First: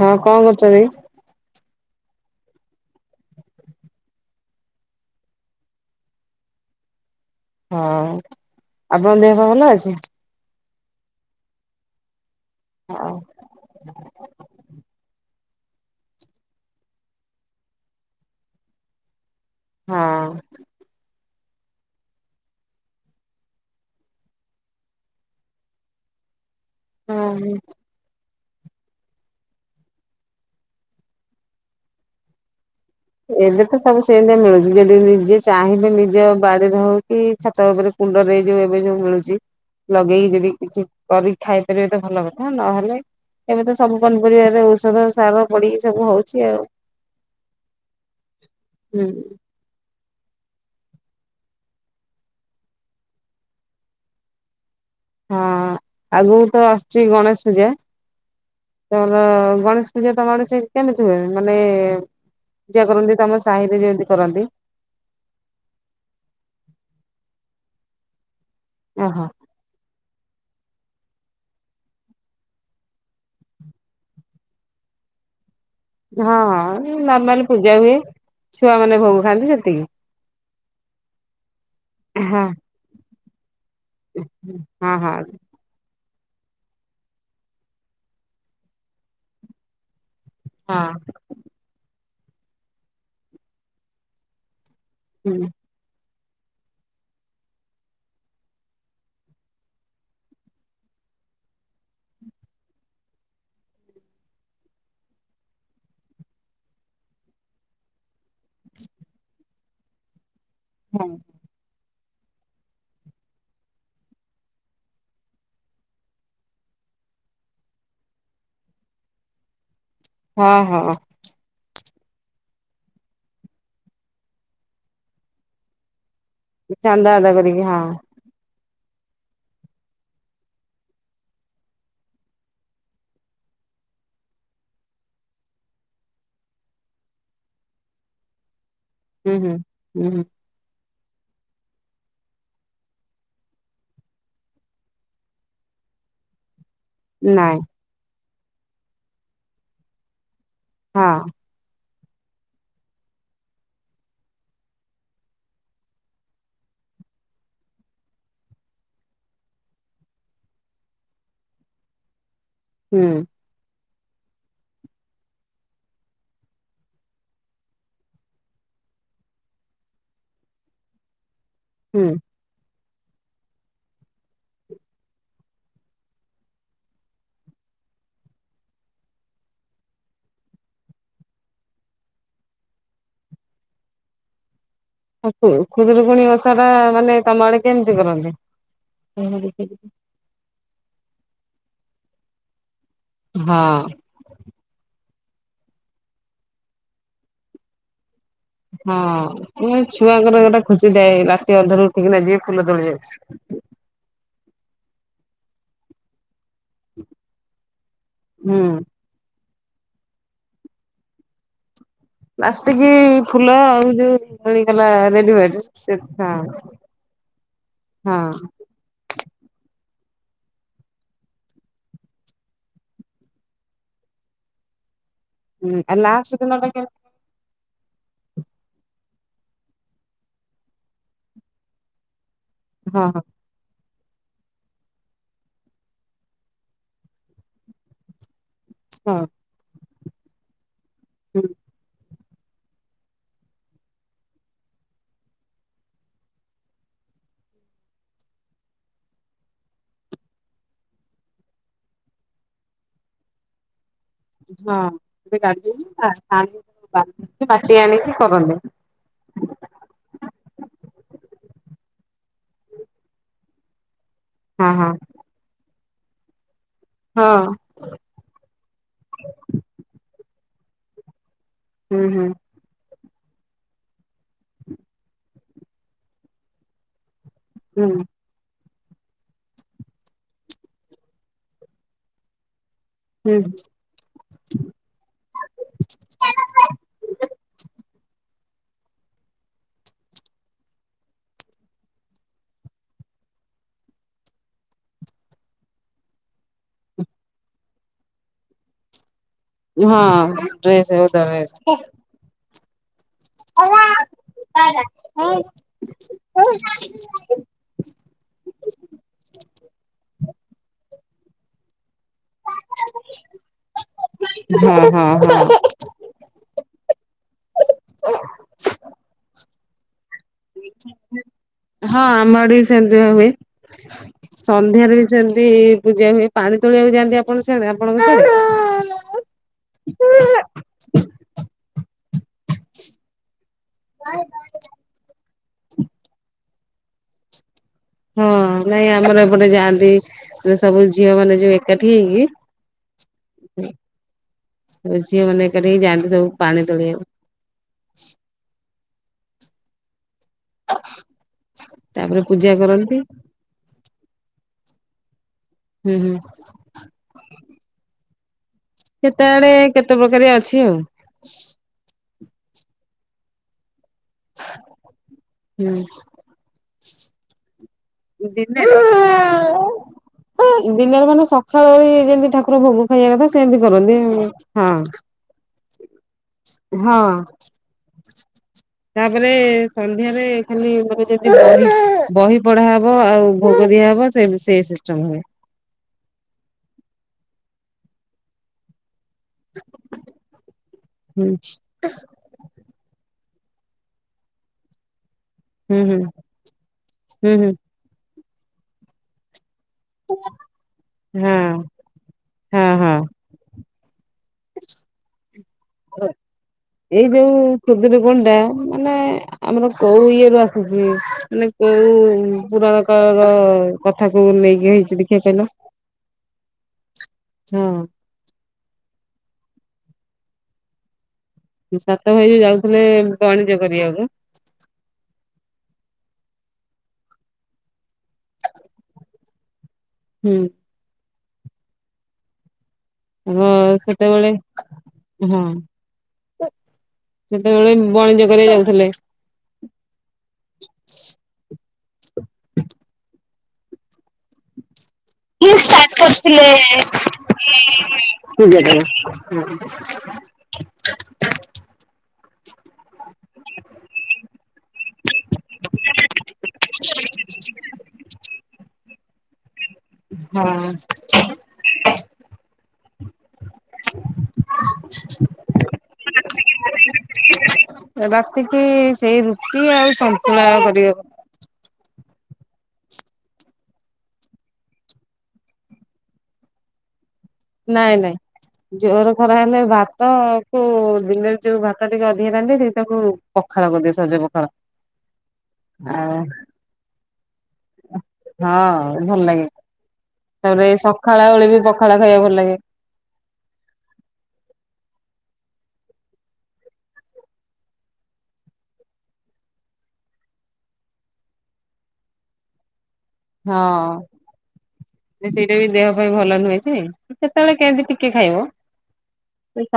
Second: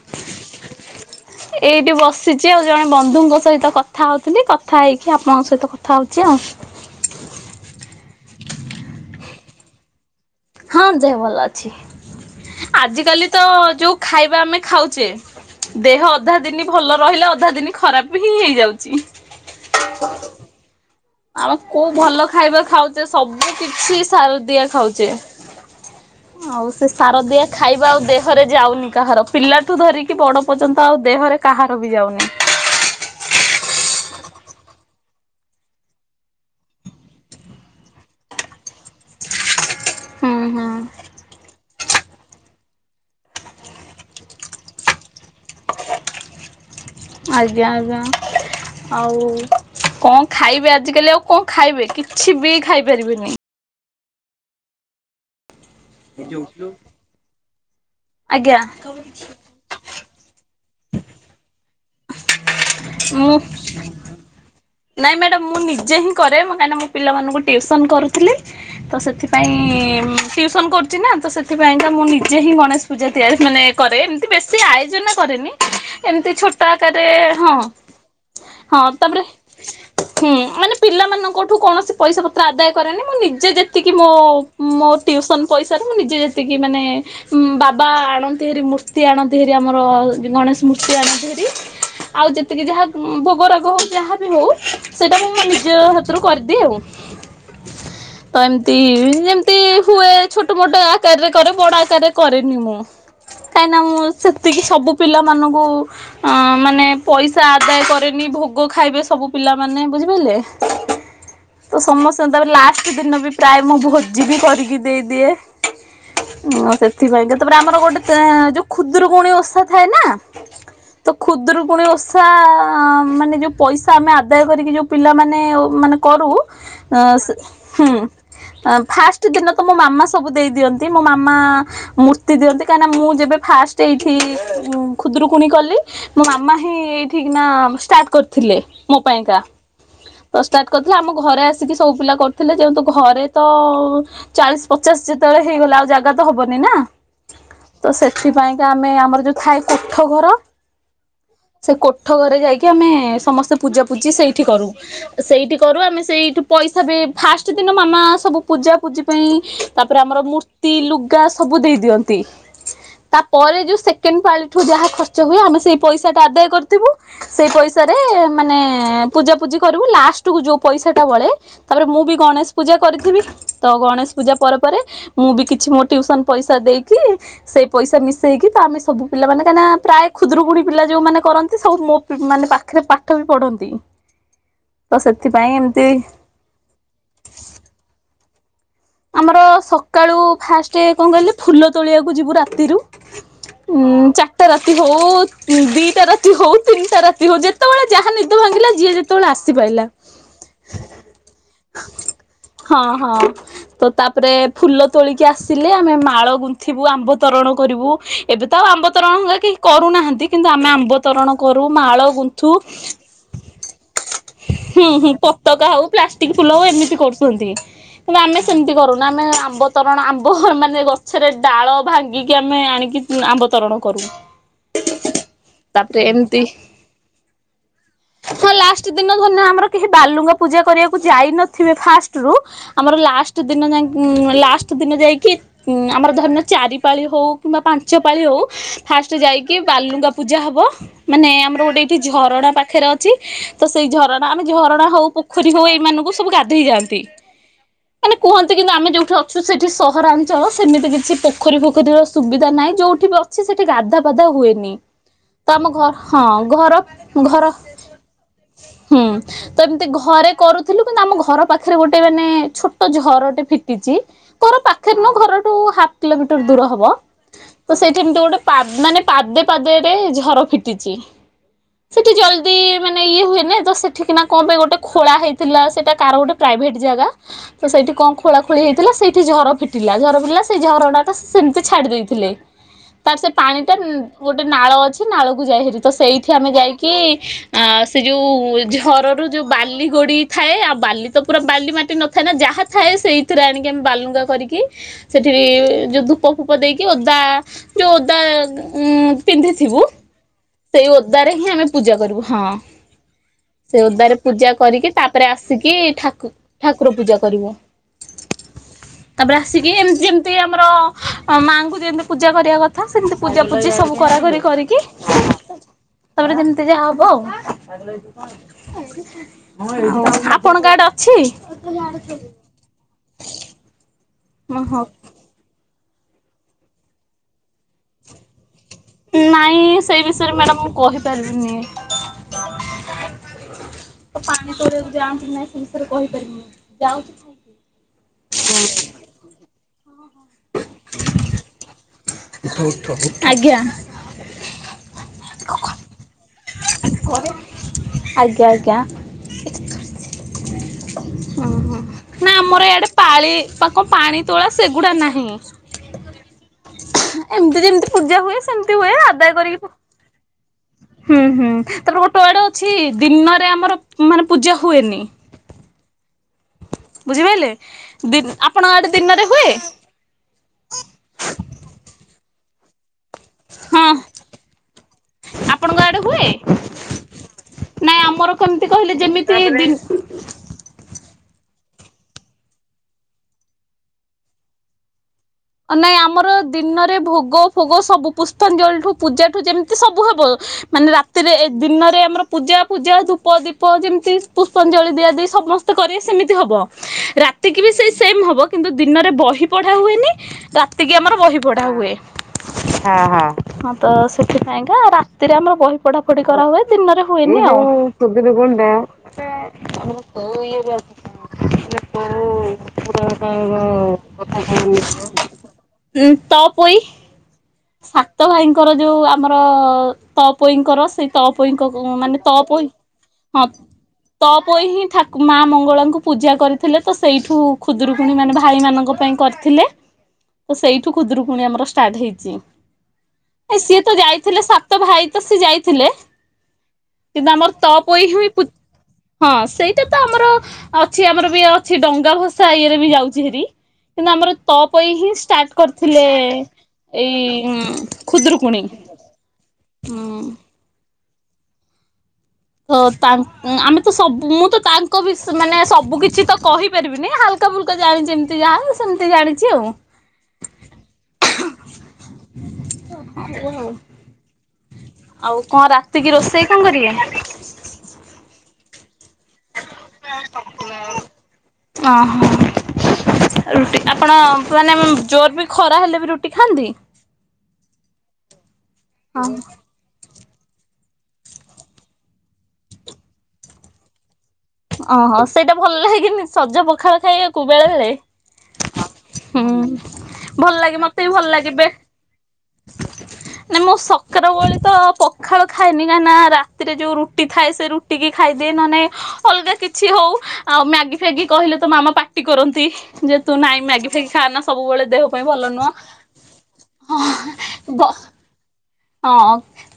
ହଁ କଣ କରୁଛନ୍ତି? ଏଇଠି ବସିଛି ଆଉ ଜଣେ ବନ୍ଧୁଙ୍କ ସହିତ କଥା ହଉଥିଲି କଥା ହେଇକି ଆପଣଙ୍କ ସହିତ କଥା ହଉଛି ଆଉ ହଁ ଆପଣଙ୍କ ଦେହ ପା ଭଲ ଅଛି? ହଁ ଦେହ ଭଲ ଅଛି ହଉ ଆଜିକାଲି ତ ଯୋଉ ଖାଇବା ଆମେ ଖାଉଛେ ଦେହ ଅଧା ଦିନି ଭଲ ରହିଲେ ଅଧା ଦିନ ଖରାପ ହିଁ ହେଇଯାଉଛି। ହଁ। ଆଉ କୋଉ ଭଲ ଖାଇବା ଖାଉଛେ ସବୁ କିଛି ସାର ଦିଆ ଖାଉଛେ। ଆଉ ସେ ସାର ଦିଆ ହଁ ଖାଇବା ଆଉ ଦେ ଥରେ ଯାଉନି କାହାର ପିଲା ଠୁ ଧରିକି ବଡ ପର୍ଯ୍ୟନ୍ତ ଆଉ ଦେହରେ କାହାର ବି ଯାଉନି ଏବେ ତ ସବୁ ସେମିତିଆ ମିଳୁଛି ଯଦି ନିଜେ ଚାହିଁବେ ନିଜ ବାଡିରେ ହଉ କି ଛାତ ଉପରେ କୁଣ୍ଡରେ ଯୋଉ ଏବେ ଯୋଉ ମିଳୁଛି ଲଗେଇକି ହୁଁ ଯଦି ହୁଁ କିଛି କରିକି ଖାଇପାରିବେ ତ ଭଲ କଥା ନହେଲେ ଏବେ ତ ସବୁ ପନିପରିବାରେ ଔଷଧ ସାର ପଡିକି ସବୁ ହଉଛି ଆଉ ଆଜ୍ଞା ଆଜ୍ଞା ହୁଁ। ଆଉ କଣ ଖାଇବେ ଆଜିକାଲି ଆଉ କଣ ଖାଇବେ କିଛି ବି ଖାଇପାରିବେନି। ହଁ ଆଗକୁ ତ ଆସୁଛି ଗଣେଶ ପୂଜା ଆଜ୍ଞା ତମର ଗଣେଶ ଗଣେଶ ପୂଜା ତମ ଆଡେ ସେ କେମିତି ହୁଏ ମାନେ ପୂଜା କରନ୍ତି ମୁଁ ତମ ସାହିରେ ଯେମିତି କରନ୍ତି? ନାଇଁ ମ୍ୟାଡାମ ମୁଁ ନିଜେ ହିଁ କରେ କାହିଁକିନା ମୁଁ ପିଲାମାନଙ୍କୁ ଟିଉସନ କରୁଥିଲି ତ ଓହୋ। ସେଥିପାଇଁ ଉଁ ଟିୟୁସନ କରୁଛି ନା ତ ସେଥିପାଇଁ ତ ମୁଁ ନିଜେ ହିଁ ଗଣେଶ ପୂଜା ତିଆରି ମାନେ କରେ ଏମିତି ବେଶି ଆୟୋଜନ କରେନି ଏମିତି ହଁ ଛୋଟ ଆକାରରେ ନର୍ମାଲ ହଁ ପୂଜା ହୁଏ ଛୁଆ ହଁ ମାନେ ଭୋଗ ତାପରେ ଖାନ୍ତି ସେ ହୁଁ ମାନେ ପିଲାମାନଙ୍କଠୁ କୌଣସି ପଇସା ପତ୍ର ହଁ ଆଦାୟ କରେନି ମୁଁ ନିଜେ ଯେତିକି ମୋ ହଁ। ହଁ ଟିୟୁସନ ପଇସାରେ ମୁଁ ନିଜେ ଯେତିକି ମାନେ ବାବା ଆଣନ୍ତି ହେରି ମୂର୍ତ୍ତି ଆଣନ୍ତି ହେରି ଆମର ଗଣେଶ ମୂର୍ତ୍ତି ଆଣନ୍ତି ହେରି। ଆଉ ଯେତିକି ଯାହା ଭୋଗରାଗ ହଉ ଯାହାବ ହଉ ସେଇଟା ମୁଁ ମୋ ହୁଁ ନିଜ ହାତରୁ କରିଦିଏ ଆଉ। ତ ଏମିତି ଯେମତି ହୁଏ ଛୋଟ ମୋଟ ଆକାରରେ କରେ ବଡ ଆକାରରେ କରେନି ମୁଁ। କାହିଁକିନା ମୁଁ ସେତିକି ସବୁ ପିଲାମାନଙ୍କୁ ଆ ମାନେ ପଇସା ଆଦାୟ କରେନି ଭୋଗ ଖାଇବେ ସବୁ ପିଲାମାନେ ବୁଝିପାରିଲେ ହଁ ତ ସମସ୍ତେଙ୍କୁ ତା ଲାଷ୍ଟ ଦିନ ବି ପ୍ରାୟ ମୁଁ ଭୋଜି ବି କରିକି ଦେଇଦିଏ ସେଥିପାଇଁ କେତେପ ଆମର ଗୋଟେ ଯୋଉ ଖୁଦୁରୁକୁଣୀ ଓଷା ଥାଏ ନା ହଁ ହଁ ତ ଖୁଦୁରୁକୁଣୀ ଓଷା ପଇସା ମାନେ ଯେଉଁ ପଇସା ଆମେ ଆଦାୟ କରିକି ଯେଉଁ ପିଲାମାନେ ମାନେ କରୁ ଚାନ୍ଦା ଆଦା ଅ କରିକି ହଁ ହୁଁ ଫାଷ୍ଟ ଦିନ ତ ମୋ ମାମା ସବୁ ଦେଇଦିଅନ୍ତି ମୋ ମାମା ମୂର୍ତ୍ତି ଦିଅନ୍ତି କାହିଁକନା ମୁଁ ଯେବେ ଫାଷ୍ଟ ଏଇଠି ଖୁଦରୁକୁଣ କଲି ମୋ ମାମା ଏଇଠି କିନା ସ୍ତାଷ୍ଟ କରିଥିଲେ ମୋ ହୁଁ ପାଇଁକା ହୁଁ ହୁଁ ହୁଁ ଷ୍ଟାଟ୍ କରିଥିଲେ ଆମ ଘରେ ଆସିକି ସବୁ ପିଲା କରୁଥିଲେ ଯେୁ ଘରେ ତ ଚାଳିଶ ପଚାଶ ଯେତେବେଳେ ହେଇଗଲା ଆଉ ଜାଗା ତ ହବନି ନା ନାଇଁ ତ ସେଥିପାଇଁକା ଆମେ ଆମର ଯୋଉ ଥାଏ କୋଠ ଘର ହଁ ସେ କୋଠ ଘରେ ଯାଇକି ଆମେ ସମସ୍ତେ ପୂଜା ପୂଜି ସେଇଠି କରୁ ସେଇଠି କରୁ ଆମେ ସେଇଠୁ ପଇସା ବି ଫାଷ୍ଟ ଦିନ ମାମା ସବୁ ପୂଜା ପୂଜି ପାଇଁ ତାପରେ ଆମର ମୂର୍ତ୍ତି ଲୁଗା ସବୁ ଦେଇ ଦିଅନ୍ତି ହୁଁ ତାପରେ ଯୋଉ ସେକେଣ୍ଡ ପାଳିଠୁ ଯାହା ଖର୍ଚ୍ଚ ହୁଏ ଆମେ ସେଇ ପଇସା ଟା ଆଦାୟ କରିଥିବୁ ସେଇ ପଇସାରେ ମାନେ ପୂଜା ପୂଜି କରିବୁ ଲାଷ୍ଟ କୁ ଯୋଉ ପଇସା ଟା ବଳେ ତାପରେ ମୁଁ ହୁଁ। ବି କଣ ଆସି ପୂଜା କରିଥିବି ତ ଗଣେଶ ପୂଜା ପରେ ପରେ ମୁଁ ବି କିଛି ମୋ ଟ୍ୟୁସନ ପଇସା ଦେଇକି ସେଇ ପଇସା ମିଶେଇକି ତ ଆମେ ସବୁ ପିଲମାନୋନ କାଁକିନା ପ୍ରାୟ ଖୁଦରୁକୁୁଣ ପିଲା ଯୋଉମାନୋନେ କରନ୍ତି ସବୁ ମୋ ମାନେ ପାଖରେ ପାଠ ବି ପଢନ୍ତି ତ ଆ ସେଥିପାଇଁ ଏମିତି ଖୁଦୁରୁକୁଣୀ ଓଷା ଟା ମାନେ ତମ ଆଡେ କେମିତି କରନ୍ତି ହଁ ଆମର ସକାଳୁ ଫାଷ୍ଟ କଣ କହିଲେ ଫୁଲ ତୋଳିବାକୁ ଯିବୁ ରାତିରୁ ଉଁ ଚା ଟା ରାତି ହଉ ଦିଟା ରାତି ହଉ ତିନିଟା ରାତି ହଉ ଯେତେବେଳେ ଯାହା ନିଦ ଭାଙ୍ଗିଲା ଯିଏ ହଁ ଯେତେବେଳେ ମୁ ଆସିପାରିଲା ଛୁଆଙ୍କର ଗୋଟେ ଖୁସି ଥାଏ ରାତି ଅନ୍ଧରୁ ଉଠିକିନା ଯିବେ ଫୁଲ ହଁ ହଁ ତୋଳିଆକୁ ତ ତାପରେ ଫୁଲ ତୋଳିକି ଆସିଲେ ଆମେ ମାଳ ଗୁନ୍ଥିବୁ ଆମ୍ବ ତରଣ କରିବୁ ଏବେ ହୁଁ ତ ଆଉ ଆମ୍ବ ତରଣ କେହି କରୁନାହାନ୍ତି କିନ୍ତୁ ଆମେ ଆମ୍ବ ତରଣ କରୁ ମାଳ ଗୁଣ୍ଠୁ ପ୍ଲାଷ୍ଟିକ ଫୁଲ ଆଉ ଯୋଉ ମିଳିଗଲା ରେଡିମେଡ ପତକା ହଉ ସେ ପ୍ଲାଷ୍ଟ ହଁ ସେକି ଫୁଲବ ଏମିତି କରୁଛନ୍ତି ହଁ ତ ଆମେ ସେମିତି କରୁନା ଆମେ ଆମ୍ବ ତରଣ ଆମ୍ବ ମାନେ ଗଛରେ ଡାଳ ଭାଙ୍ଗିକି ଆମେ ଆଣିକି ଆମ୍ବତରଣ କରୁ ତାପରେ ଏମିତି ହ ହଁ ଲାଷ୍ଟ ଦିନ ଧର ଆମର କେହି ବାଲୁଙ୍ଗା ପୂଜା କରିବାକୁ ଯାଇ ନଥିବେ ଫାଷ୍ଟରୁୁ ଆମର ହଁ ହଁ। ଲାଷ୍ଟ ଦ ଯ ଲାଷ୍ଟ ଦିନ ଯାଇକି ହଁ ଆମର ଧରଣ ଚାରି ପାଳି ହଉ କିମ୍ବା ପାଞ୍ଚ ପାଳି ହଉ ଫାଷ୍ଟ ହଁ ଯାଇକି ବାଲୁଙ୍ଗା ପୂଜା ହବ ମାନେ ହୁଁ ଆମର ଗୋଟେ ଏଇଠି ଝରଣା ପାଖରେ ଅଛି ତ ସେଇ ଝରଣା ଆମେ ଝରଣା ହଉ ପୋଖରୀ ହଉ ଏଇମାନାନଙ୍କୁ ସବୁ ଗାଧେଇ ଯାଆନ୍ତି ମାନେ କୁହନ୍ତି କିନ୍ତୁ ଆମେ ଯୋଉଠି ଅଛୁ ସେଠି ସହରାଞ୍ଚଳ ସେମିତି କିଛି ପୋଖରୀୋଖୀର ସୁବିଧା ନାହିଁ ଯୋଉଠି ବି କିଛି ସେଠି ଗାଧା ପାଧା ହୁଏନି ହଁ ତ ଆମ ଗାଧେଇକି ଘ ହଁ ଘର ଘର ଆଣିକି କରନ୍ତି ହୁଁ ତ ଏମିତି ଘରେ କରୁଥିଲୁ କିନ୍ତୁ ଆମ ଘର ପାଖରେ ଗୋଟେ ମାନେ ଛୋଟ ତୋ ଝରଟେ ଫିଟିଛି ତୋର ହଁ ହଁ ପାଖରେ ନ ଘରଠୁ ହାଫ୍ କିଲୋମିଟର ଦୂର ହବ ହଁ। ତ ସେଇଠି ଏମିତି ଗୋଟେ ପାଦ ମାନେ ପାଦେ ପାଦେରେ ଝର ଫିଟିଚି ସେଠି ଜଲ୍ ହଁ ମାନେ ଇଏ ହୁଏନ ତ ସେଠିକି ନା କଣ ପାଇଁ ଗୋଟେ ଖୋଳା ହେଇଥିଲା ସେଟା କାହାର ଗୋଟେ ପ୍ରାଇଭେଟ ଜାଗା। ତ ହୁଁ ସେଇଠି କ ଣ ଖୋଳାଖୋଳି ହେଇଥିଲା ସେଇଠି ଝର ଫିଟିଲା ଝର ଫିଟିଲା ସେଇ ଝରଟାଟା ସେମିତି ଛାଡ଼ି ଦେଇଥିଲେ। ତାର ସେ ପଣିଟା ଗୋଟେ ନାଳ ଅଛି ନାଳକୁ ଯାଏହରି ତ ସେଇଠି ଆମେ ଯାଇକି ଆ ସେ ଯୋଉ ଝର ରୁ ଯୋଉ ବାଲି ଗୋଡି ଥାଏ ଆଉ ବାଲି ତ ପୁରା ବାଲି ମାଟି ନ ଥାଏ ନା ଯାହା ଥାଏ ସେଇଥିରେ ଆଣିକି ଆମେ ବାଲୁଙ୍ଗା କରିକି ସେଠି ଯୋଉ ଧୂପ ଫୂପ ଦେଇକି ଓଦା ଯୋଉ ଓଦା ଉଁ ପିନ୍ଧିଥିବୁ ହୁଁ ହଁ ଡ୍ରେସ୍ ସେଇ ଓଦା ଓଦାରେ ଡ୍ରେସ୍ ହିଁ ଆମେ ପୂଜା କରିବୁ ହଁ। ହଁ ସେ ଓଦାରେ ପୂଜା କରିକି ତାପରେ ହଁ ହଁ ଆସିକି ଠାକୁ ଠାକୁର ପୂଜା କରିବ। ତାପରେ ଆସିକି ଏମତି ଯେମତି ଆମର ମାଙ୍କୁ ଯେମିତି ପୂଜା କରିବା କ ଥା ସେମିତି ପୂଜା ପୂଜି ସବୁ କରା କରି କରିକି ହଁ ତାପରେ ଯେମିତି ଯାହା ହବ ଆଉ [unintelligible] ପଣଙ୍କ ଆଡେ ଅଛି। ହଁ ଆମ ଆଡେ ବି ସେମତିଆ ହୁଏ ଓହୋ ସନ୍ଧ୍ୟାରେ ବି ଯେମିତି ପୂଜା ହୁଏ ପାଣି ତୋଳିଆକୁ ଯାଆନ୍ତି ଆପଣ ସିଆଡେ ଆପଣଙ୍କ ସିଆଡେ। ନାଇଁ ସେଇ ବିଷୟରେ ମ୍ୟାଡାାମ ମୁଁ କହିପାରିବିନି। ତ ପାଣି ତୋଳିବାକୁ ଯାନ୍ତି ନାଇଁ ସେ ବିଷୟରେ କହିପାରିବିନି ଯାଉଚି [unintelligible] ହଁ ନାଇଁ ଆମର ଏପଟେ ଯାଆନ୍ତି ସେ ସବୁ ଝିଅ ମାନେ ଯିବେ ଏକାଠି ଆଜ୍ଞା। ହେଇକି। ଝିଅ ମାନେ ଏକାଠି ହେଇକି ଯାଆନ୍ତି ସବୁ ପାଣି ତଳେଇବାକୁ। ଆଜ୍ଞା ଆଜ୍ଞା। ଉଁ ହୁଁ ତାପରେ ନା ପୂଜା ଆମର ଇଆଡେ କରନ୍ତି ପାଳି ପା କଣ ପାଣି ତୋଳା ସେଗୁଡ଼ା ନାହିଁ। ହୁଁ ହୁଁ। ଏମିତି ରେ ଏମିତି ପୂଜା ହୁଏ। ସେମିତି ହୁଏ କେତେ ଆଦାୟ ଆଡେ କରିକି କେତେ ପ୍ରକାରିଆ ଅଛି ଆଉ। ହୁଁ ହୁଁ ତାପ ଗୋଟୋ ଆଡେ ଅଛି ଦିନରେ ଆମର ମାନେ ପୂଜା ହୁଏନି। ହୁଁ। ବୁଝିପାଇଲେ। ଦିନ ଦିନରେ ମାନେ ସଖାଳ ବୋଳି ଯେମିତି ଠାକୁର ଭୋଗ କରିବା କଥା ସେନ୍ତି ହଁ କରନ୍ତି ହଁ। ଆପଣଙ୍କ ଆଡେ ହୁଏ? ହଁ ନାଇଁ ଆମର କେମିତି କହିଲେ ତାପରେ ଯେମିତି ସ ଦିନ ନ୍ଧ୍ୟା ରେ ଖାଲି ମାନେ ଯେନ୍ତି ବହି ବହି ପଢାହ ବ ଆଉ ଭୋଗ ଦିଆହବ ସେବି ସେଇ ସିଷ୍ଟମ ହୁଏ। ନାଇଁ ଆମର ଦିନରେ ଭୋଗ ଫୋଗ ସବୁ ପୁଷ୍ପାଞ୍ଜଳି ଠୁ ପୂଜା ଠୁ ଯେମିତି ସବୁ ହବ ମାନେ ହୁଁ ରାତିରେ ଏ ଦିନରେ ଆମର ପୂଜା ଫୁଜା ଧୂପ ଦୀପ ଯେମିତି ପୁଷ୍ପାଞ୍ଜଳି ଦିଆଯାଏ ସମସ୍ତେ ହୁଁ ହୁଁ କରିବ ସେମିତି ହବ ହୁଁ ହୁଁ ରାତିକି ବି ସେ ସେମ ହବ କିନ୍ତୁ ଦିନରେ ବହି ପଢା ହୁଏନି। ରାତିକି ଆମର ବହି ହଁ ପଢା ହୁଏ। ହଁ ତ ସେଥିପାଇଁକା ରାତିରେ ଆମର ବହି ପଢା ପଢ଼ି କରା ହୁଏ ଦିନରେ ଏଇ ଯୋଉ ହୁଏନି ଆଉ। ଖୁଦୁରୁକୁଣୀ ଟା ମାନେ ଆମର କୋଉ ଇଏ ରୁ ଆସିଛି ମାନେ କୋଉ ପିଲା କୋଉ ପୁରାଣ ପୁରଣକାଳର କାଳର କଥାକୁ କଥା ନେଇକି କହନି ହେଇଛି ଦେଖିଆ କହିଲ? ଉଁ ତପୋଇ ହଁ ସା ତ ଭାଇଙ୍କର ଯୋଉ ଆମର ତପୋଇଙ୍କର ସେଇ ତଅପୋଇ ଙ୍କ କ ସାତ ମାନେ ଭାଇ ଯୋଉ ତପୋଇ ଯାଉଥିଲେ ହଁ। ବଣିଜ କରିବାକୁ ତ ପ ହିଁ ଥାକୁ ମା ମଙ୍ଗଳାଙ୍କୁ ପୂଜା କରିଥିଲେ ତ ସେଇଠୁ ଖୁଦରୁକୁଣୀ ମାନେ ଭାଇମାନଙ୍କ ପାଇଁ କରିଥିଲେ। ହୁଁ ତ ସେଇଠୁ ଖୁଦୁରୁକୁଣୀ ଆମର ଷ୍ଟାର୍ଟ ହେଇଛି। ଆମ ସିଏ ତ ସେତେବେଳେ ଯାଇଥିଲେ ସାତ ଭାଇ ତ ହଁ ସିଏ ଯାଇଥିଲେ। କିନ୍ତୁ ଆମର ତ ସେତେବେଳେ ପଇ ବଣିଜ ହ କରିବାକୁ ଯାଉଥିଲେ। ହଁ ସେଇଟା ତ ଆମର ଅଛି ଆମର ବି କିଛି ଡଙ୍ଗା ଭସା ଇଏରେ ବି ଯାଉଛି ହେରି କିନ୍ତୁ ଆମର ତପ କରିଥିଲେ ଏଇ ପୂଜାରେ ଖୁଦୁରୁକୁଣୀ। ହୁଁ ହୁଁ ହ। ତ ତା ଆମେ ତ ସବୁ ମୁଁ ତ ତାଙ୍କ ବି ମାନେ ସବୁ କିଛି ତ କହିପାରିବିନିା ବକା ବୁଲକା ଜାଣିଛି ଏମିତି ଯା ସେମିତି ଜାଣିଛି ଆଉ ହଁ। ହ। ଆଉ କଣ ରାତିକି ରୋଷେଇ କଣ କରିବେ? ରାତିକି ସେଇ ରୁଟି ଆଉ ସନ୍ତୁଳା କରିଦେବ। ଓ ହୋ ରୁଟି ଆପଣ ମାନେ ଜୋର ବି ଖରା ହେଲେ ବି ରୁଟି ଖାଆନ୍ତି। ନାଇଁ ନାଇଁ ଜୋର ହଁ। ଖରା ହେଲେ ଭାତ ତା ଦିନରେ ଯୋଉ ଭାତ ଟିକେ ଅଧିକା ରାନ୍ଧିଦିଏ ତାକୁ ପଖାଳଦିଏ ସଜ ପଖାଳ। ଓହୋ ସେଇଟା ଭଲ ଆଉ ଲାଗନି ସଜ ପଖାଳ ଖାଇବାକୁ ବେଳେ ବେଳେ ହଁ ଭଲ ହୁଁ ଲାଗେ ଭଲ ତାପରେ ଲାଗେ ମତେ ବି ଭଲ ସଖଳ ବେଳେ ବି ପଖାଳ ଖାଇବା ଭଲ ଲାଗେ। ନ ମୁଁ ସକାଳ ବଳେ ତ ପଖାଳ ଖାଏନି କାହିଁକି ନା ରାତିରେ ଯୋଉ ରୁଟି ଥାଏ ସେ ରୁ ଟିକି ଖାଇଦିଏ ନହେ ଅଲଗା କିଛି ହଉ ଆଉ ମ୍ୟାଗି ଫ୍ୟାଗି କହିଲେ ତ ମାମା ପାାର୍ଟି କରନ୍ତି। ଯେତୁ ନାଇଁ ମ୍ୟାଗି ହଁ ଫଗି ଖାଆାନ ସବୁବେଳେ ଦେହ ପାଇଁ ଭଲ ସେଇଟା ବି ନୁହଁ ଦେହ ହଁ। କି ଖାଇବ? ହଁ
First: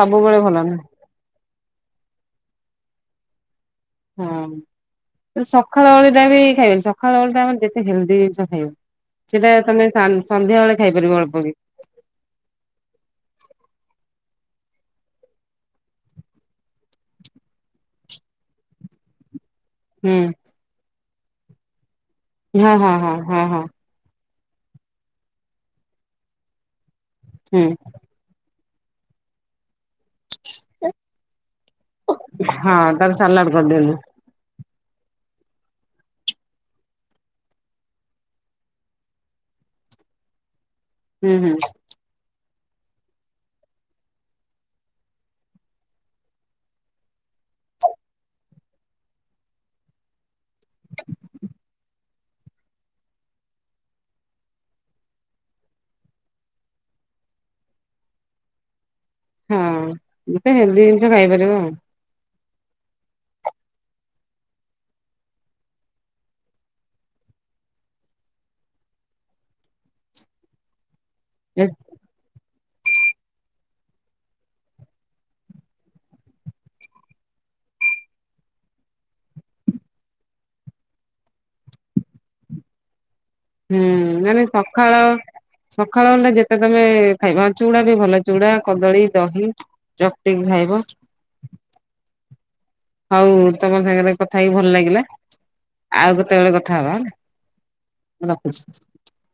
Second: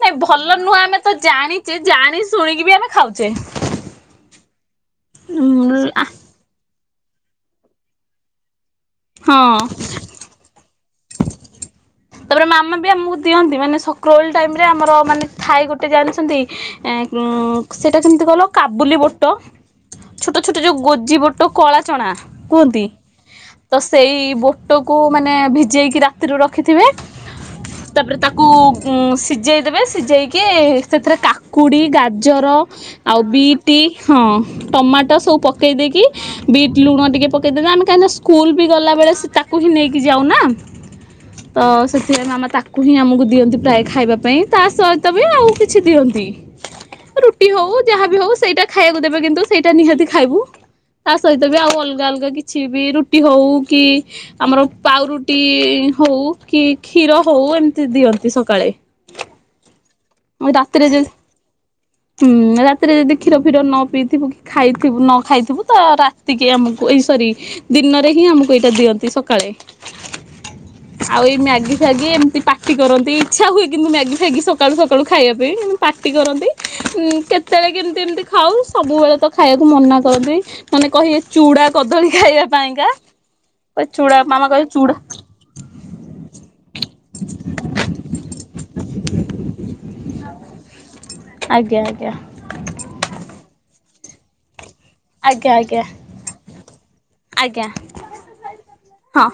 ନାଇଁ ଭଲ ନୁହଁ ଆମେ ତ ଜାଣିଛେ ଜାଣି ଶୁଣିକି ବି ଆମେ ଖାଉଛେ। ହଁ ସଖକାଳ ଓଉଳି ଟା ବି ଖାଇବେନି ସକାଳଳି ଟା ଆମର ଯେତେ ହେଲ୍ଦି ଜିନିଷ ଖାଇବ। ସେଇଟା ହଁ ତମେ ସନ୍ଧ୍ୟାବେଳେ ଖାଇପାରିବ ଅଳ୍ପ କି ତାପରେ ମାମ ବି ଆମକୁ ଦିଅନ୍ତି ମାନେ ସକ୍ର ଓଳି ଟାଇମ ରେ ଆମର ଥାଏ ଗୋଟ ଜାଣିଛନ୍ତି। ଏ ଉ ସେଇଟା କେମିତି କହିଲ କାବୁଲି ବୋଟ ହୁଁ ଛୋଟ ଛୋଟ ଯୋଉ ଗୋଜିିବଟ କଳା ଚଣା ହଁ କୁହନ୍ତି ହଁ ହଁ ହଁ ହଁ ତ ସେଇ ବୋଟକୁ ମାନେ ଭିଜେଇକି ରାତିରୁ ରଖିଥିବେ। ହୁଁ। ତାପରେ ତାକୁ ସିଝେଇ ଦେବେ ସିଝେଇକି କିଏ ସେଥିରେ କାକୁଡି ଗାଜର ହଁ ତାର ଆଉ ସାଲାଡ ବିଟ କରିଦିଅନ୍ତୁ ହଁ ଟମାଟୋ ସବୁ ପକେଇ ଦେଇକି ବିଟ୍ ଲୁଣ ଟିକେ ପକେଇଦଲେ ଆମେ କାହିଁକିନା ସ୍କୁଲ ବି ଗଲା ବେଳେ ସେ ତାକୁ ହିଁ ନେଇକି ଯାଉ ନା ହୁଁ ହୁଁ ତ ସେ ସେ ମାମା ତାକୁ ହିଁ ଆମକୁ ଦିଅନ୍ତି ପ୍ରାୟ ଖାଇବା ପାଇଁ ତା ସହିତ ବି ଆଉ କିଛି ଦିଅନ୍ତି। ରୁଟି ହଉ ଯାହାବି ହଉ ସେଇଟା ଖାଇବାକୁ ଦେବେ କିନ୍ତୁ ସେଇଟା ନିହାତି ଖାଇବୁ। ତା ସହିତ ବି ଆଉ ଅଲଗା ଅଲଗା କିଛି କିଛି ବି ରୁଟି ହଉ କି ଆମର ପାଉ ରୁଟି ହଉ କି କ୍ଷୀର ହଉ ଏମିତି ଦିଅନ୍ତି ସକାଳେ। ହଁ ମତେ ହେଲ୍ଦି ଜିନିଷ ଖାଇପାରିବ ଆଉ। ଉଁ ରାତିରେ ଯଦି କ୍ଷୀର ଫ୍ୀର ନ ପିଇଥିବୁ କି ଖାଇଥିବୁ ନ ଖାଇଥିବୁ ତ ରାତିକି ଆମକୁ ଏଇ ସରି ଦିନରେ ହିଁ ଆମକୁ ଏଇଟା ଦିଅନ୍ତି ସକାଳେ। ଆଉ ଏଇ ମ୍ୟାଗି ଫଗି ଏମିତି ପାଟି କରନ୍ତି ଇଚ୍ଛା ହୁଏ କିନ୍ତୁ ମ୍ୟାଗି ଫଗି ସକାଳୁ କାଳୁ ଖାଇବା ପାଇଁ ପାର୍ଟି କରନ୍ତି କେତେବେଳେ କେମିତି ଏମିତି ଖାଉ ସବୁବେଳେ ତ ଖାଇବାକୁ ମନା କରଦି ମାନେ କହିବେ ଚୁଡା କଦଳୀ ଖାଇବା ପାଇଁକା। ହୁଁ ପ ଚୁଡ଼ା ମାନେ ମାମା କହୁ ସକାଳ ଚୁଡ଼ା ସକାଳ ଖଣ୍ଡେ ଯେତେ ତମେ ଖାଇବା ଚୁଡା ବି ଭଲ ଚୁଡା କଦଳୀ ଦହି ଚତିିକ ଖାଇବ। ଆଜ୍ଞା ଆଜ୍ଞା। ହଉ ତମ ସାଙ୍ଗରେ କଥା ହେଇକି ଭଲ ଲାଗିଲା। ଆଜ୍ଞା ଆଜ୍ଞା ଆଉ କେତେବେଳେ କଥା ହେବା ହେଲା ଆଜ୍ଞା ମୁ ରଖୁଛି। ହଁ।